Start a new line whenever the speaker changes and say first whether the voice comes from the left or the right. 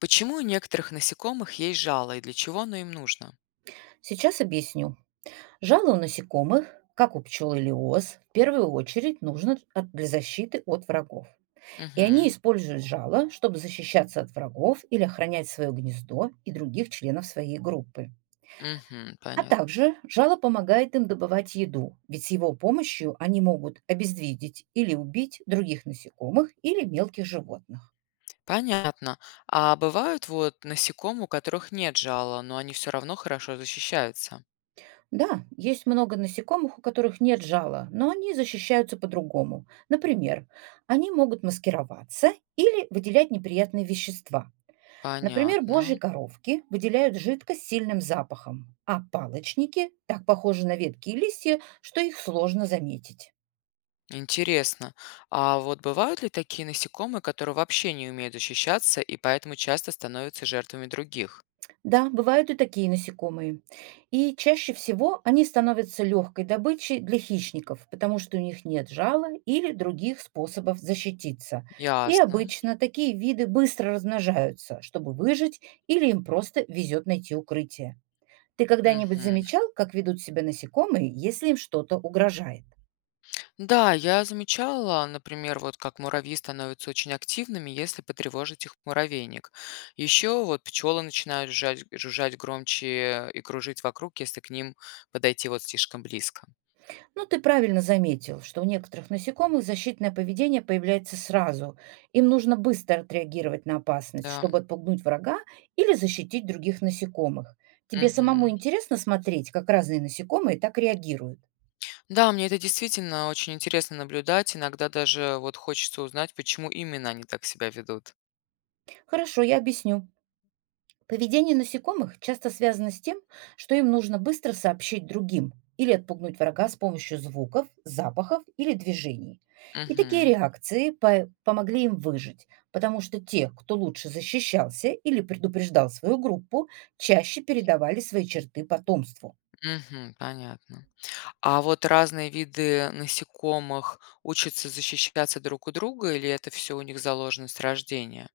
left: Почему у некоторых насекомых есть жало и для чего оно им нужно?
right: Сейчас объясню. Жало у насекомых, как у пчел или ос, в первую очередь нужно для защиты от врагов. И они
left: Мгм.
right: используют жало, чтобы защищаться от врагов или охранять свое гнездо и других членов своей группы.
left: Мгм.
right: А
left: Понятно.
right: также жало помогает им добывать еду, ведь с его помощью они могут обездвидеть или убить других насекомых или мелких животных.
left: Понятно. А бывают вот насекомые, у которых нет жала, но они все равно хорошо защищаются?
right: Да, есть много насекомых, у которых нет жала, но они защищаются по-другому. Например, они могут маскироваться или выделять неприятные вещества. Например,
left: Понятно.
right: божьи коровки выделяют жидкость с сильным запахом, а палочники так похожи на ветки и листья, что их сложно заметить.
left: Интересно. А вот бывают ли такие насекомые, которые вообще не умеют защищаться и поэтому часто становятся жертвами других?
right: Да, бывают и такие насекомые. И чаще всего они становятся легкой добычей для хищников, потому что у них нет жала или других способов защититься. И
left: Ясно.
right: обычно такие виды быстро размножаются, чтобы выжить или им просто везет найти укрытие. Ты когда-нибудь
left: Мгм.
right: замечал, как ведут себя насекомые, если им что-то угрожает?
left: Да, я замечала, например, вот как муравьи становятся очень активными, если потревожить их муравейник. Еще вот пчелы начинают жужжать громче и кружить вокруг, если к ним подойти вот слишком близко.
right: Ну, ты правильно заметил, что у некоторых насекомых защитное поведение появляется сразу. Им нужно быстро отреагировать на опасность,
left: Да.
right: чтобы отпугнуть врага или защитить других насекомых. Тебе самому
left: Мгм.
right: интересно смотреть, как разные насекомые так реагируют?
left: Да, мне это действительно очень интересно наблюдать. Иногда даже вот хочется узнать, почему именно они так себя ведут.
right: Хорошо, я объясню. Поведение насекомых часто связано с тем, что им нужно быстро сообщить другим или отпугнуть врага с помощью звуков, запахов или движений. И такие
left: Угу,
right: реакции помогли им выжить, потому что те, кто лучше защищался или предупреждал свою группу, чаще передавали свои черты потомству.
left: угу, понятно. А вот разные виды насекомых учатся защищаться друг у друга, или это все у них заложено с рождения?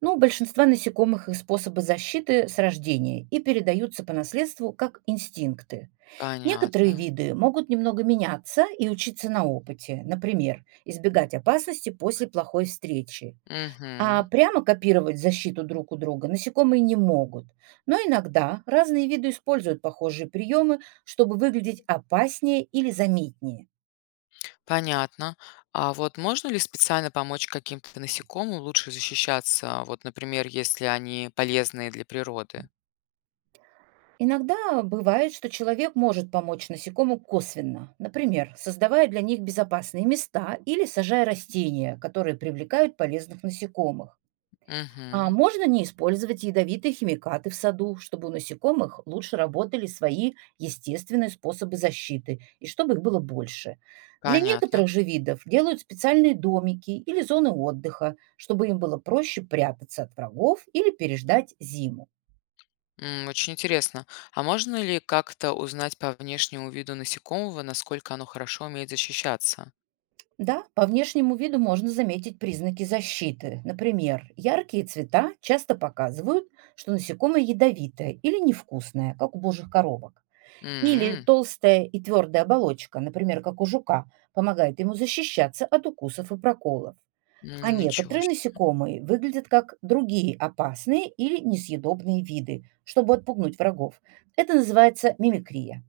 right: Но у большинства насекомых их способы защиты с рождения и передаются по наследству как инстинкты.
left: Понятно.
right: Некоторые виды могут немного меняться и учиться на опыте, например, избегать опасности после плохой встречи. А
left: Мгм.
right: прямо копировать защиту друг у друга насекомые не могут. Но иногда разные виды используют похожие приемы, чтобы выглядеть опаснее или заметнее.
left: Понятно. А вот можно ли специально помочь каким-то насекомым лучше защищаться? Вот, например, если они полезные для природы.
right: Иногда бывает, что человек может помочь насекомым косвенно, например, создавая для них безопасные места или сажая растения, которые привлекают полезных насекомых. А
left: Угу.
right: можно не использовать ядовитые химикаты в саду, чтобы у насекомых лучше работали свои естественные способы защиты и чтобы их было больше. Для
left: Понятно.
right: некоторых же видов делают специальные домики или зоны отдыха, чтобы им было проще прятаться от врагов или переждать зиму.
left: М. Очень интересно. А можно ли как-то узнать по внешнему виду насекомого, насколько оно хорошо умеет защищаться?
right: Да, по внешнему виду можно заметить признаки защиты. Например, яркие цвета часто показывают, что насекомое ядовитое или невкусное, как у божьих коробок. Или
left: М.
right: толстая и твердая оболочка, например, как у жука, помогает ему защищаться от укусов и проколов. А
left: М. Ничего
right: некоторые
left: себе.
right: насекомые выглядят как другие опасные или несъедобные виды, чтобы отпугнуть врагов. Это называется мимикрия.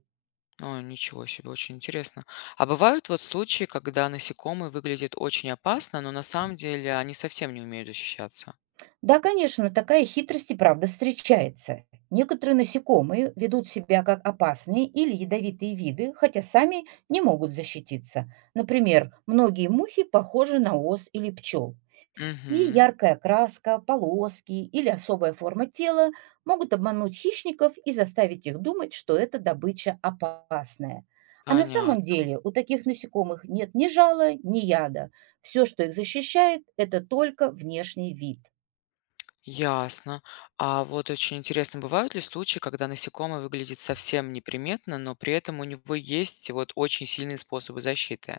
left: Ой, ничего себе, очень интересно. А бывают вот случаи, когда насекомые выглядят очень опасно, но на самом деле они совсем не умеют защищаться?
right: Да, конечно, такая хитрость и правда встречается. Некоторые насекомые ведут себя как опасные или ядовитые виды, хотя сами не могут защититься. Например, многие мухи похожи на ос или пчел. И
left: Мгм.
right: яркая краска, полоски или особая форма тела могут обмануть хищников и заставить их думать, что эта добыча опасная. А на самом
left: Понятно.
right: деле у таких насекомых нет ни жала, ни яда. Все, что их защищает, это только внешний вид.
left: Ясно. А вот очень интересно, бывают ли случаи, когда насекомое выглядит совсем неприметно, но при этом у него есть вот очень сильные способы защиты?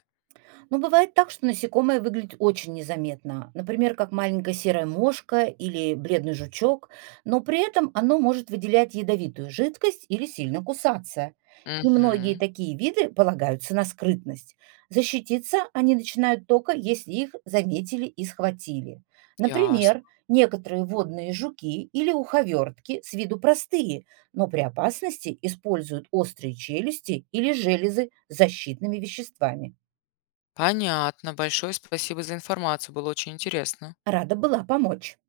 right: Но бывает так, что насекомое выглядит очень незаметно, например, как маленькая серая мошка или бледный жучок, но при этом оно может выделять ядовитую жидкость или сильно кусаться. И многие
left: Угу.
right: такие виды полагаются на скрытность. Защититься они начинают только, если их заметили и схватили. Например,
left: Ясно.
right: некоторые водные жуки или уховертки с виду простые, но при опасности используют острые челюсти или железы с защитными веществами.
left: Понятно. Большое спасибо за информацию. Было очень интересно.
right: Рада была помочь.